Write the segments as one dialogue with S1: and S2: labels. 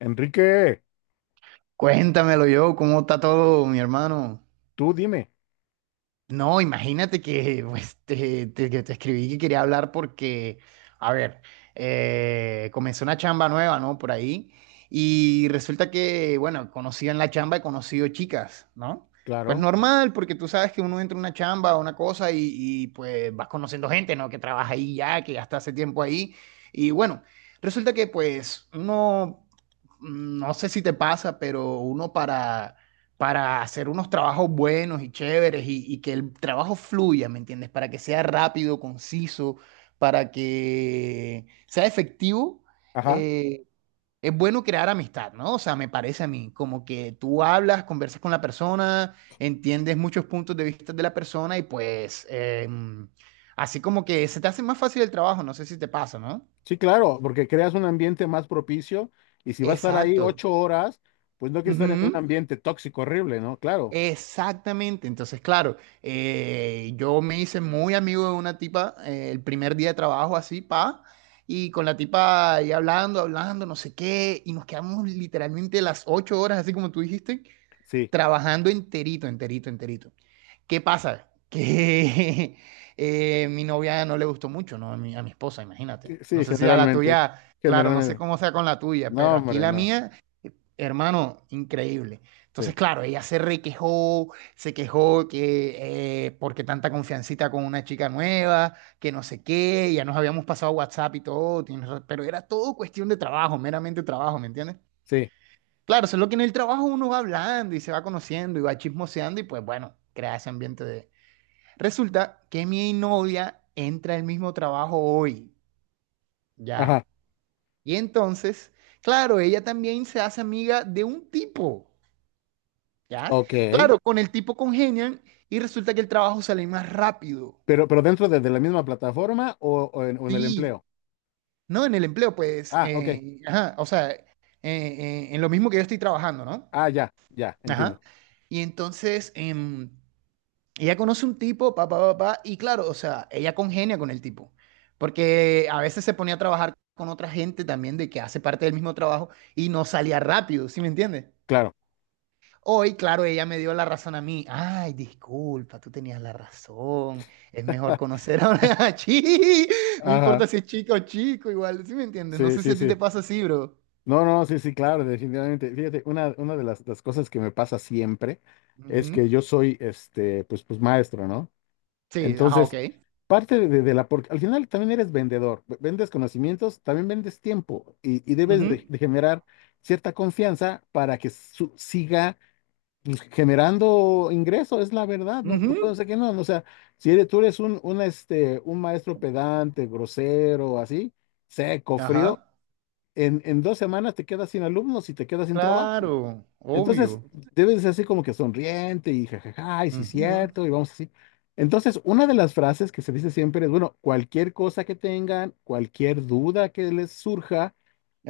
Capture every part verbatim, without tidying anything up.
S1: Enrique,
S2: Cuéntamelo yo, ¿cómo está todo, mi hermano?
S1: tú dime.
S2: No, imagínate que pues, te, te- que te escribí que quería hablar porque, a ver, eh, comenzó una chamba nueva, ¿no? Por ahí. Y resulta que, bueno, conocí en la chamba, he conocido chicas, ¿no? Pues
S1: Claro.
S2: normal, porque tú sabes que uno entra a una chamba, a una cosa, y, y pues vas conociendo gente, ¿no? Que trabaja ahí ya, que ya está hace tiempo ahí. Y bueno, resulta que pues uno, mm, no sé si te pasa, pero uno para para hacer unos trabajos buenos y chéveres y, y que el trabajo fluya, ¿me entiendes? Para que sea rápido, conciso, para que sea efectivo,
S1: Ajá.
S2: eh, es bueno crear amistad, ¿no? O sea, me parece a mí, como que tú hablas, conversas con la persona, entiendes muchos puntos de vista de la persona y pues eh, así como que se te hace más fácil el trabajo, no sé si te pasa, ¿no?
S1: Sí, claro, porque creas un ambiente más propicio y si va a estar ahí
S2: Exacto.
S1: ocho horas, pues no quiere estar en un
S2: Ujú.
S1: ambiente tóxico horrible, ¿no? Claro.
S2: Exactamente, entonces claro, eh, yo me hice muy amigo de una tipa eh, el primer día de trabajo así, pa, y con la tipa ahí hablando, hablando, no sé qué, y nos quedamos literalmente las ocho horas, así como tú dijiste,
S1: Sí.
S2: trabajando enterito, enterito, enterito. ¿Qué pasa? Que eh, mi novia no le gustó mucho, ¿no? A mi, a mi esposa, imagínate.
S1: Eh,
S2: No
S1: sí,
S2: sé si a la
S1: generalmente,
S2: tuya, claro, no sé
S1: generalmente,
S2: cómo sea con la tuya,
S1: no,
S2: pero aquí
S1: hombre,
S2: la
S1: no.
S2: mía. Hermano, increíble. Entonces,
S1: Sí,
S2: claro, ella se requejó, se quejó que eh, porque tanta confiancita con una chica nueva, que no sé qué, ya nos habíamos pasado WhatsApp y todo, tienes ra- pero era todo cuestión de trabajo, meramente trabajo, ¿me entiendes?
S1: sí.
S2: Claro, eso es lo que en el trabajo uno va hablando y se va conociendo y va chismoseando y pues bueno, crea ese ambiente de... Resulta que mi novia entra al mismo trabajo hoy, ya.
S1: Ajá.
S2: Y entonces, claro, ella también se hace amiga de un tipo. ¿Ya?
S1: Ok.
S2: Claro, con el tipo congenian y resulta que el trabajo sale más rápido.
S1: pero, pero dentro de, de la misma plataforma o, o en, o en el
S2: Sí,
S1: empleo.
S2: no en el empleo, pues,
S1: Ah, ok.
S2: eh, ajá, o sea, eh, eh, en lo mismo que yo estoy trabajando, ¿no?
S1: Ah, ya, ya, entiendo.
S2: Ajá. Y entonces, em, ella conoce un tipo, papá, papá, y claro, o sea, ella congenia con el tipo, porque a veces se ponía a trabajar con otra gente también de que hace parte del mismo trabajo y no salía rápido, ¿sí me entiendes?
S1: Claro.
S2: Hoy, claro, ella me dio la razón a mí. Ay, disculpa, tú tenías la razón. Es mejor conocer a una chi. No
S1: Ajá.
S2: importa si es chica o chico, igual. ¿Sí me entiendes? No
S1: Sí,
S2: sé si
S1: sí,
S2: a ti te
S1: sí.
S2: pasa así, bro.
S1: No, no, sí, sí, claro, definitivamente. Fíjate, una, una de las, las cosas que me pasa siempre es que
S2: Ujú.
S1: yo soy, este, pues, pues maestro, ¿no?
S2: Sí, ajá,
S1: Entonces,
S2: ok.
S1: parte de, de la, porque al final también eres vendedor, v- vendes conocimientos, también vendes tiempo y, y debes
S2: Ujú,
S1: de, de generar cierta confianza para que su- siga pues, generando ingreso, es la verdad, no, no puedo
S2: ujú.
S1: decir que no, no, o sea, si eres, tú eres un, un, este, un maestro pedante, grosero, así, seco, frío
S2: Ajá.
S1: en, en dos semanas te quedas sin alumnos y te quedas sin trabajo.
S2: Claro,
S1: Entonces,
S2: obvio.
S1: debes ser así como que sonriente y jajaja, y sí,
S2: Ujú.
S1: cierto, y vamos así. Entonces, una de las frases que se dice siempre es, bueno, cualquier cosa que tengan, cualquier duda que les surja,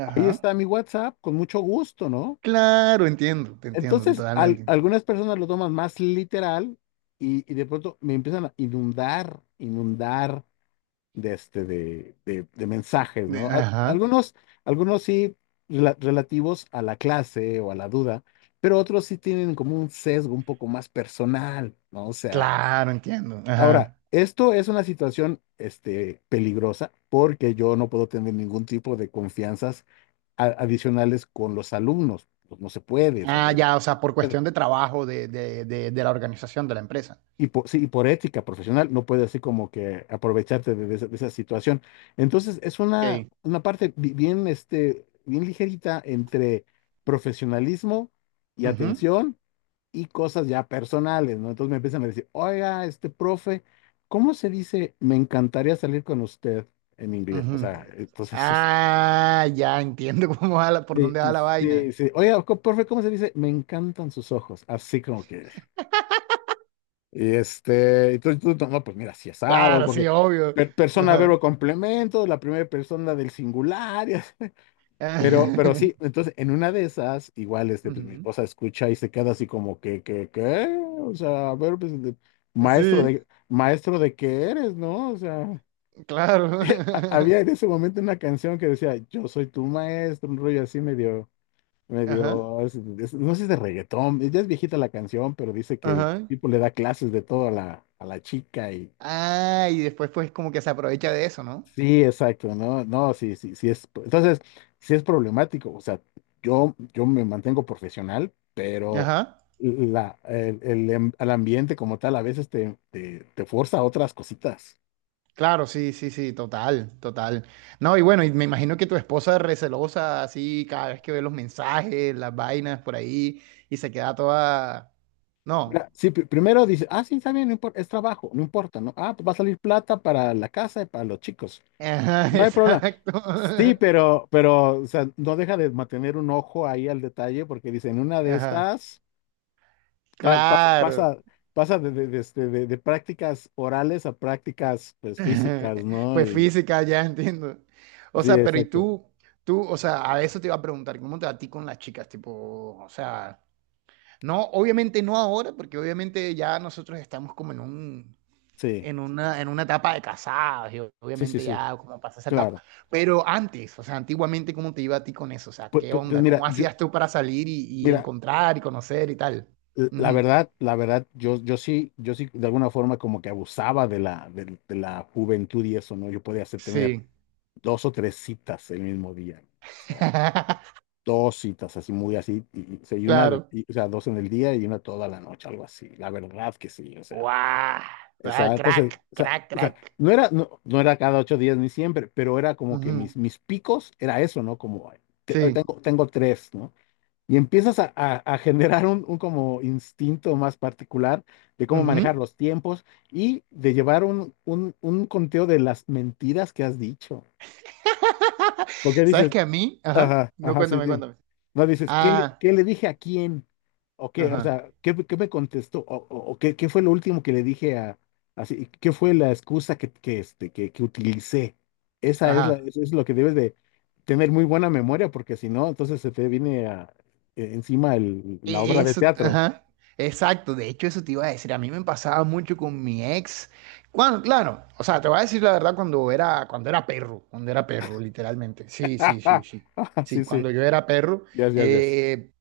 S1: ahí está
S2: Ajá.
S1: mi WhatsApp, con mucho gusto, ¿no?
S2: Claro, entiendo, te entiendo
S1: Entonces, al-
S2: totalmente.
S1: algunas personas lo toman más literal y, y de pronto me empiezan a inundar, inundar de, este, de, de- de mensajes,
S2: De-
S1: ¿no? Al-
S2: Ajá.
S1: algunos, algunos sí rela- relativos a la clase o a la duda, pero otros sí tienen como un sesgo un poco más personal, ¿no? O sea,
S2: Claro, entiendo.
S1: ahora,
S2: Ajá.
S1: esto es una situación, este, peligrosa porque yo no puedo tener ningún tipo de confianzas a- adicionales con los alumnos, pues. No se puede, o sea,
S2: Ah, ya, o sea, por cuestión de trabajo de, de, de, de la organización de la empresa.
S1: y por, sí, y por ética profesional no puedes así como que aprovecharte de, de esa, de esa situación. Entonces es una,
S2: Ok.
S1: una parte bi- bien, este, bien ligerita entre profesionalismo y
S2: Ujú.
S1: atención y cosas ya personales, ¿no? Entonces me empiezan a decir, oiga, este profe, ¿cómo se dice? Me encantaría salir con usted en inglés. O
S2: Ujú.
S1: sea, entonces, es-
S2: Ah, ya entiendo cómo va la- por
S1: sí,
S2: dónde va la
S1: sí,
S2: vaina.
S1: sí. Oiga, co- profe, ¿cómo se dice? Me encantan sus ojos. Así como que... Y este, entonces tú, no, pues mira, si asado,
S2: Claro, sí,
S1: porque
S2: obvio.
S1: per- persona, verbo,
S2: Ajá.
S1: complemento, la primera persona del singular, y así. Pero, pero sí, entonces en una de esas, igual, este, pues, mi
S2: Ujú.
S1: esposa escucha y se queda así como que, que, ¿qué? O sea, a ver, pues, de- maestro
S2: Sí,
S1: de, maestro de qué eres, ¿no? O sea,
S2: claro.
S1: ha- había en ese momento una canción que decía, yo soy tu maestro, un rollo así medio,
S2: Ajá,
S1: medio, es- es- no sé si es de reggaetón, ya es viejita la canción, pero dice que el
S2: ajá.
S1: tipo le da clases de todo a la, a la chica y
S2: Ah, y después pues como que se aprovecha de eso, ¿no?
S1: sí, exacto, no, no, sí, sí, sí es, entonces, sí es problemático, o sea, yo, yo me mantengo profesional, pero
S2: Ajá.
S1: la, el, el em- al ambiente como tal a veces te, te, te forza a otras cositas.
S2: Claro, sí, sí, sí, total, total. No, y bueno, y me imagino que tu esposa es recelosa así cada vez que ve los mensajes, las vainas por ahí y se queda toda... No.
S1: Mira, sí, pri- primero dice, ah, sí, está bien, no importa, es trabajo, no importa, ¿no? Ah, pues va a salir plata para la casa y para los chicos,
S2: Ajá,
S1: no hay problema.
S2: exacto.
S1: Sí, pero, pero, o sea, no deja de mantener un ojo ahí al detalle porque dicen, una de
S2: Ajá.
S1: estas... pa- pa-
S2: Claro.
S1: pasa, pasa de, de- de este, de- de prácticas orales a prácticas pues, físicas, ¿no?
S2: Pues
S1: Y-
S2: física, ya entiendo. O
S1: sí,
S2: sea, pero y
S1: exacto.
S2: tú, tú, o sea, a eso te iba a preguntar, ¿cómo te va a ti con las chicas? Tipo, o sea, no, obviamente no ahora, porque obviamente ya nosotros estamos como en un,
S1: Sí,
S2: en una, en una etapa de casados, y
S1: sí, sí,
S2: obviamente
S1: sí,
S2: ya como pasa esa etapa.
S1: claro.
S2: Pero antes, o sea, antiguamente, ¿cómo te iba a ti con eso? O sea,
S1: Pues,
S2: ¿qué
S1: pues- pues
S2: onda?
S1: mira,
S2: ¿Cómo
S1: yo,
S2: hacías tú para salir y, y
S1: mira,
S2: encontrar y conocer y tal?
S1: l- la
S2: Ujú.
S1: verdad, la verdad, yo, yo sí, yo sí de alguna forma como que abusaba de la, de, de la juventud y eso, ¿no? Yo podía hacer tener
S2: Sí.
S1: dos o tres citas el mismo día. O sea, dos citas así muy así, y, y- o sea, y una de-
S2: Claro.
S1: y- o sea, dos en el día y una toda la noche, algo así. La verdad que sí, o
S2: ¡Guau!
S1: sea.
S2: Ah,
S1: Exacto, entonces,
S2: crack,
S1: o sea,
S2: crack,
S1: o sea,
S2: crack.
S1: no era, no, no era cada ocho días ni siempre, pero era como que mis,
S2: Ujú.
S1: mis picos era eso, ¿no? Como, te- hoy
S2: Sí.
S1: tengo, tengo tres, ¿no? Y empiezas a, a- a generar un, un como instinto más particular de cómo
S2: Ujú.
S1: manejar los tiempos y de llevar un, un, un conteo de las mentiras que has dicho. Porque
S2: ¿Sabes
S1: dices,
S2: que a mí? Ajá.
S1: ajá,
S2: No,
S1: ajá, sí,
S2: cuéntame,
S1: sí.
S2: cuéntame.
S1: No, dices, ¿qué le,
S2: Ah,
S1: qué le dije a quién? ¿O qué? O
S2: ajá,
S1: sea, ¿qué, qué me contestó? ¿O, o- o qué, qué fue lo último que le dije a...? Así, ¿qué fue la excusa que, que, este, que, que utilicé? Esa es la,
S2: ajá.
S1: eso es lo que debes de tener muy buena memoria, porque si no, entonces se te viene a- e- encima el- la
S2: E-
S1: obra de
S2: Eso,
S1: teatro.
S2: ajá. Exacto. De hecho, eso te iba a decir. A mí me pasaba mucho con mi ex. Cuando, claro, o sea, te voy a decir la verdad cuando era, cuando era perro, cuando era perro, literalmente. Sí, sí, sí, sí.
S1: Ajá, sí,
S2: Sí,
S1: sí.
S2: cuando yo era perro,
S1: Yes, yes, yes.
S2: eh,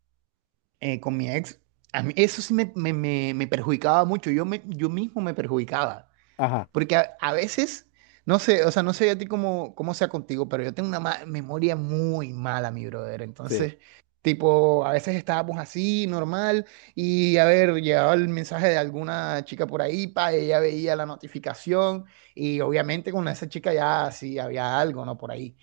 S2: eh, con mi ex, a mí eso sí me, me- me- me perjudicaba mucho, yo, me, yo mismo me perjudicaba,
S1: Ajá,
S2: porque a, a veces, no sé, o sea, no sé a ti cómo, cómo sea contigo, pero yo tengo una ma- memoria muy mala, mi brother,
S1: sí.
S2: entonces, tipo, a veces estábamos así, normal, y a ver, llegaba el mensaje de alguna chica por ahí, pa, ella veía la notificación, y obviamente con esa chica ya sí había algo, ¿no? Por ahí.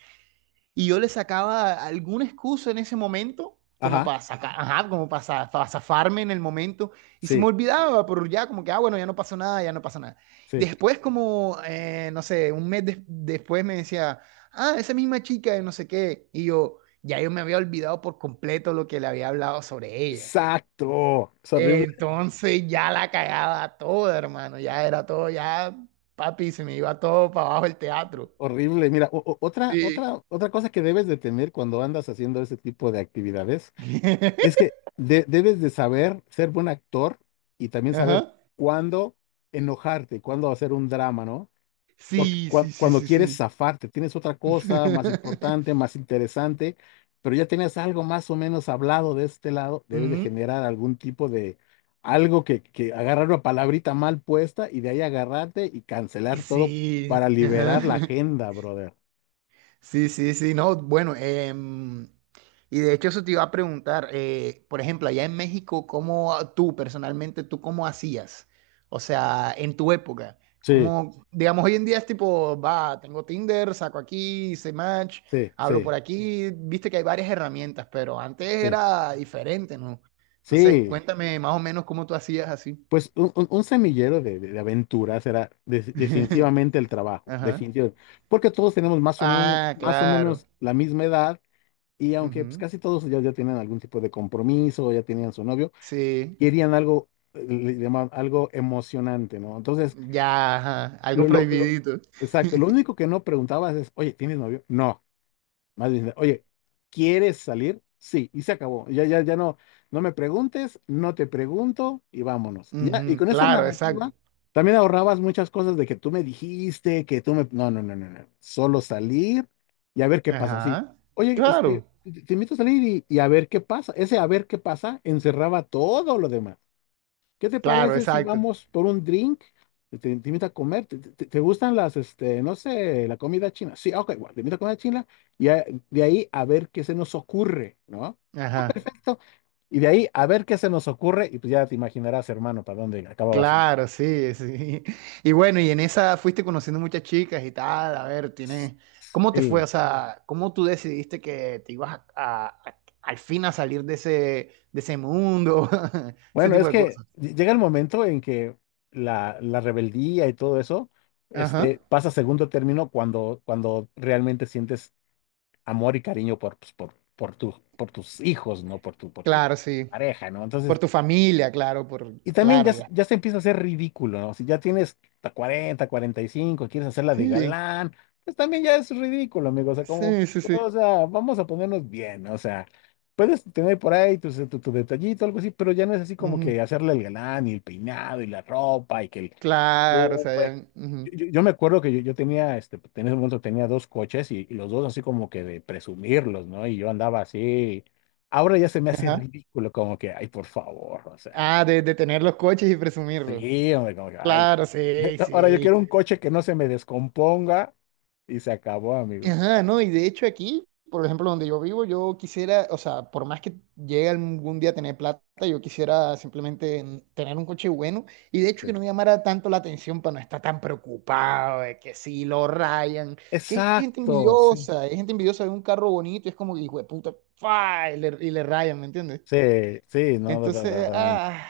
S2: Y yo le sacaba alguna excusa en ese momento, como
S1: Ajá,
S2: para sacar, ajá, como para, para zafarme en el momento. Y se me
S1: sí,
S2: olvidaba, pero ya como que, ah, bueno, ya no pasó nada, ya no pasó nada.
S1: sí.
S2: Después, como, eh, no sé, un mes des- después me decía, ah, esa misma chica de no sé qué. Y yo, ya yo me había olvidado por completo lo que le había hablado sobre ella.
S1: Exacto. Es horrible.
S2: Entonces ya la cagaba toda, hermano, ya era todo, ya, papi, se me iba todo para abajo el teatro.
S1: Horrible. Mira, o- o- otra,
S2: Sí.
S1: otra, otra cosa que debes de tener cuando andas haciendo ese tipo de actividades es que de- debes de saber ser buen actor y también saber
S2: Ajá.
S1: cuándo enojarte, cuándo hacer un drama, ¿no? Porque
S2: Sí,
S1: cua-
S2: sí, sí,
S1: cuando
S2: sí,
S1: quieres
S2: sí.
S1: zafarte, tienes otra cosa más importante, más interesante, pero ya tienes algo más o menos hablado de este lado, debes de
S2: Mm,
S1: generar algún tipo de algo que, que agarrar una palabrita mal puesta y de ahí agarrarte y
S2: y
S1: cancelar todo para
S2: sí, ajá.
S1: liberar la agenda, brother.
S2: Sí, sí, sí, no, bueno, em, y de hecho eso te iba a preguntar, eh, por ejemplo, allá en México, ¿cómo ah, tú personalmente, tú cómo hacías? O sea, en tu época,
S1: Sí,
S2: como, digamos, hoy en día es tipo, va, tengo Tinder, saco aquí, hice match,
S1: sí,
S2: hablo
S1: sí,
S2: por aquí, viste que hay varias herramientas, pero antes
S1: sí,
S2: era diferente, ¿no? Entonces,
S1: sí.
S2: cuéntame más o menos cómo tú hacías así.
S1: Pues un, un- un semillero de, de- de aventuras era de- definitivamente el trabajo,
S2: Ajá.
S1: definitivamente. Porque todos tenemos más o menos,
S2: Ah,
S1: más o
S2: claro.
S1: menos la misma edad y aunque pues,
S2: Ujú.
S1: casi todos ya, ya tienen algún tipo de compromiso, ya tenían su novio,
S2: Sí,
S1: querían algo, eh, le llamaban algo emocionante, ¿no? Entonces,
S2: ya, ajá. Algo
S1: lo, lo- lo-
S2: prohibidito.
S1: exacto, lo único que no preguntabas es, oye, ¿tienes novio? No. Más bien, oye, ¿quieres salir? Sí, y se acabó. Ya, ya, ya no, no me preguntes, no te pregunto y vámonos. Y ya, y
S2: Ujú.
S1: con esa
S2: Claro,
S1: narrativa
S2: exacto.
S1: también ahorrabas muchas cosas de que tú me dijiste, que tú me. No, no, no, no, no. Solo salir y a ver qué pasa. Sí.
S2: Ajá.
S1: Oye,
S2: Claro,
S1: este, te, te invito a salir y, y a ver qué pasa. Ese a ver qué pasa encerraba todo lo demás. ¿Qué te
S2: claro,
S1: parece si
S2: exacto.
S1: vamos por un drink? Te, te invito a comer. ¿Te, te- te gustan las, este, no sé, la comida china? Sí, ok, bueno, te invito a comer china y a- de ahí a ver qué se nos ocurre, ¿no?
S2: Ajá.
S1: Esto. Y de ahí a ver qué se nos ocurre y pues ya te imaginarás, hermano, para dónde acababa siendo.
S2: Claro, sí, sí. Y bueno, y en esa fuiste conociendo muchas chicas y tal. A ver, tienes. ¿Cómo te fue?
S1: Sí.
S2: O sea, ¿cómo tú decidiste que te ibas a, a- a- al fin a salir de ese, de ese mundo? Ese
S1: Bueno,
S2: tipo
S1: es
S2: de
S1: que
S2: cosas.
S1: ll- llega el momento en que la, la rebeldía y todo eso,
S2: Ajá.
S1: este, pasa a segundo término cuando, cuando realmente sientes amor y cariño por, pues, por, por, tu- por tus hijos, ¿no? Por tu, por tu
S2: Claro, sí.
S1: pareja, ¿no?
S2: Por
S1: Entonces,
S2: tu familia, claro, por,
S1: y también
S2: claro,
S1: ya, se-
S2: ya.
S1: ya se empieza a hacer ridículo, ¿no? Si ya tienes hasta cuarenta, cuarenta y cinco, quieres hacerla de
S2: Sí,
S1: galán, pues también ya es ridículo, amigo. O sea, como,
S2: sí, sí, sí.
S1: o sea, vamos a ponernos bien, ¿no? O sea, puedes tener por ahí tu, tu, tu detallito, algo así, pero ya no es así como que
S2: Ujú.
S1: hacerle el galán y el peinado y la ropa y que el
S2: Claro, o
S1: uh,
S2: sea,
S1: güey.
S2: ya, ujú.
S1: Yo, yo- yo me acuerdo que yo, yo tenía, este, pues, en ese momento tenía dos coches y, y los dos así como que de presumirlos, ¿no? Y yo andaba así. Ahora ya se me hace
S2: Ajá.
S1: ridículo, como que, ay, por favor, o sea,
S2: Ah, de, de tener los coches y presumirlos.
S1: sí, hombre, como que, ay.
S2: Claro, sí,
S1: Ahora yo
S2: sí.
S1: quiero un coche que no se me descomponga y se acabó, amigo.
S2: Ajá, no, y de hecho aquí, por ejemplo, donde yo vivo, yo quisiera, o sea, por más que llegue algún día a tener plata, yo quisiera simplemente mm, tener un coche bueno y de hecho que
S1: Sí.
S2: no me llamara tanto la atención para no estar tan preocupado de que si lo rayan, que hay gente
S1: Exacto, sí.
S2: envidiosa, hay gente envidiosa de un carro bonito y es como que, hijo de puta, ¡fua! Y le, y le rayan, ¿me entiendes?
S1: Sí, sí, no, da- da-
S2: Entonces,
S1: totalmente.
S2: ah,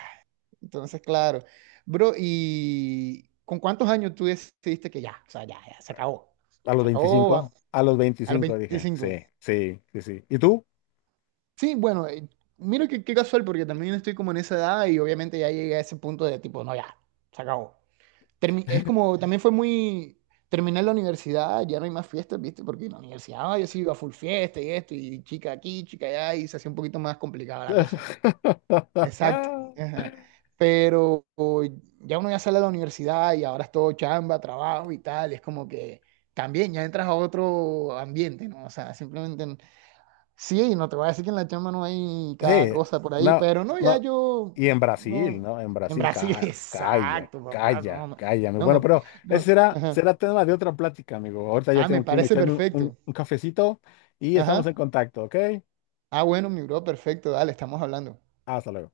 S2: entonces, claro. Bro, ¿y con cuántos años tú decidiste que ya, o sea, ya, ya, se acabó?
S1: A los
S2: Se acabó a,
S1: veinticinco, a los
S2: a los
S1: veinticinco dije,
S2: veinticinco.
S1: sí, sí, sí, sí. ¿Y tú?
S2: Sí, bueno, eh, mira que qué casual, porque también estoy como en esa edad y obviamente ya llegué a ese punto de tipo, no, ya, se acabó. Termi- es como, también fue muy, terminé la universidad, ya no hay más fiestas, ¿viste? Porque en la universidad ah, yo sí iba a full fiesta y esto, y chica aquí, chica allá, y se hacía un poquito más complicada la cosa. Exacto. Ajá. Pero o, ya uno ya sale de la universidad y ahora es todo chamba, trabajo y tal, y es como que también ya entras a otro ambiente, ¿no? O sea, simplemente n- sí, no te voy a decir que en la chamba no hay cada
S1: Sí,
S2: cosa por ahí,
S1: no,
S2: pero no, ya
S1: no.
S2: yo,
S1: Y en Brasil,
S2: no,
S1: ¿no? En
S2: en
S1: Brasil,
S2: Brasil,
S1: ca- calla,
S2: exacto, papá, no,
S1: calla,
S2: no,
S1: calla, amigo.
S2: no,
S1: Bueno,
S2: no,
S1: pero ese
S2: no,
S1: será,
S2: ajá.
S1: será tema de otra plática, amigo. Ahorita ya
S2: Ah, me
S1: tengo que irme a
S2: parece
S1: echarme un un-
S2: perfecto.
S1: un cafecito y estamos en
S2: Ajá.
S1: contacto, ¿ok?
S2: Ah, bueno, mi bro, perfecto, dale, estamos hablando.
S1: Hasta luego.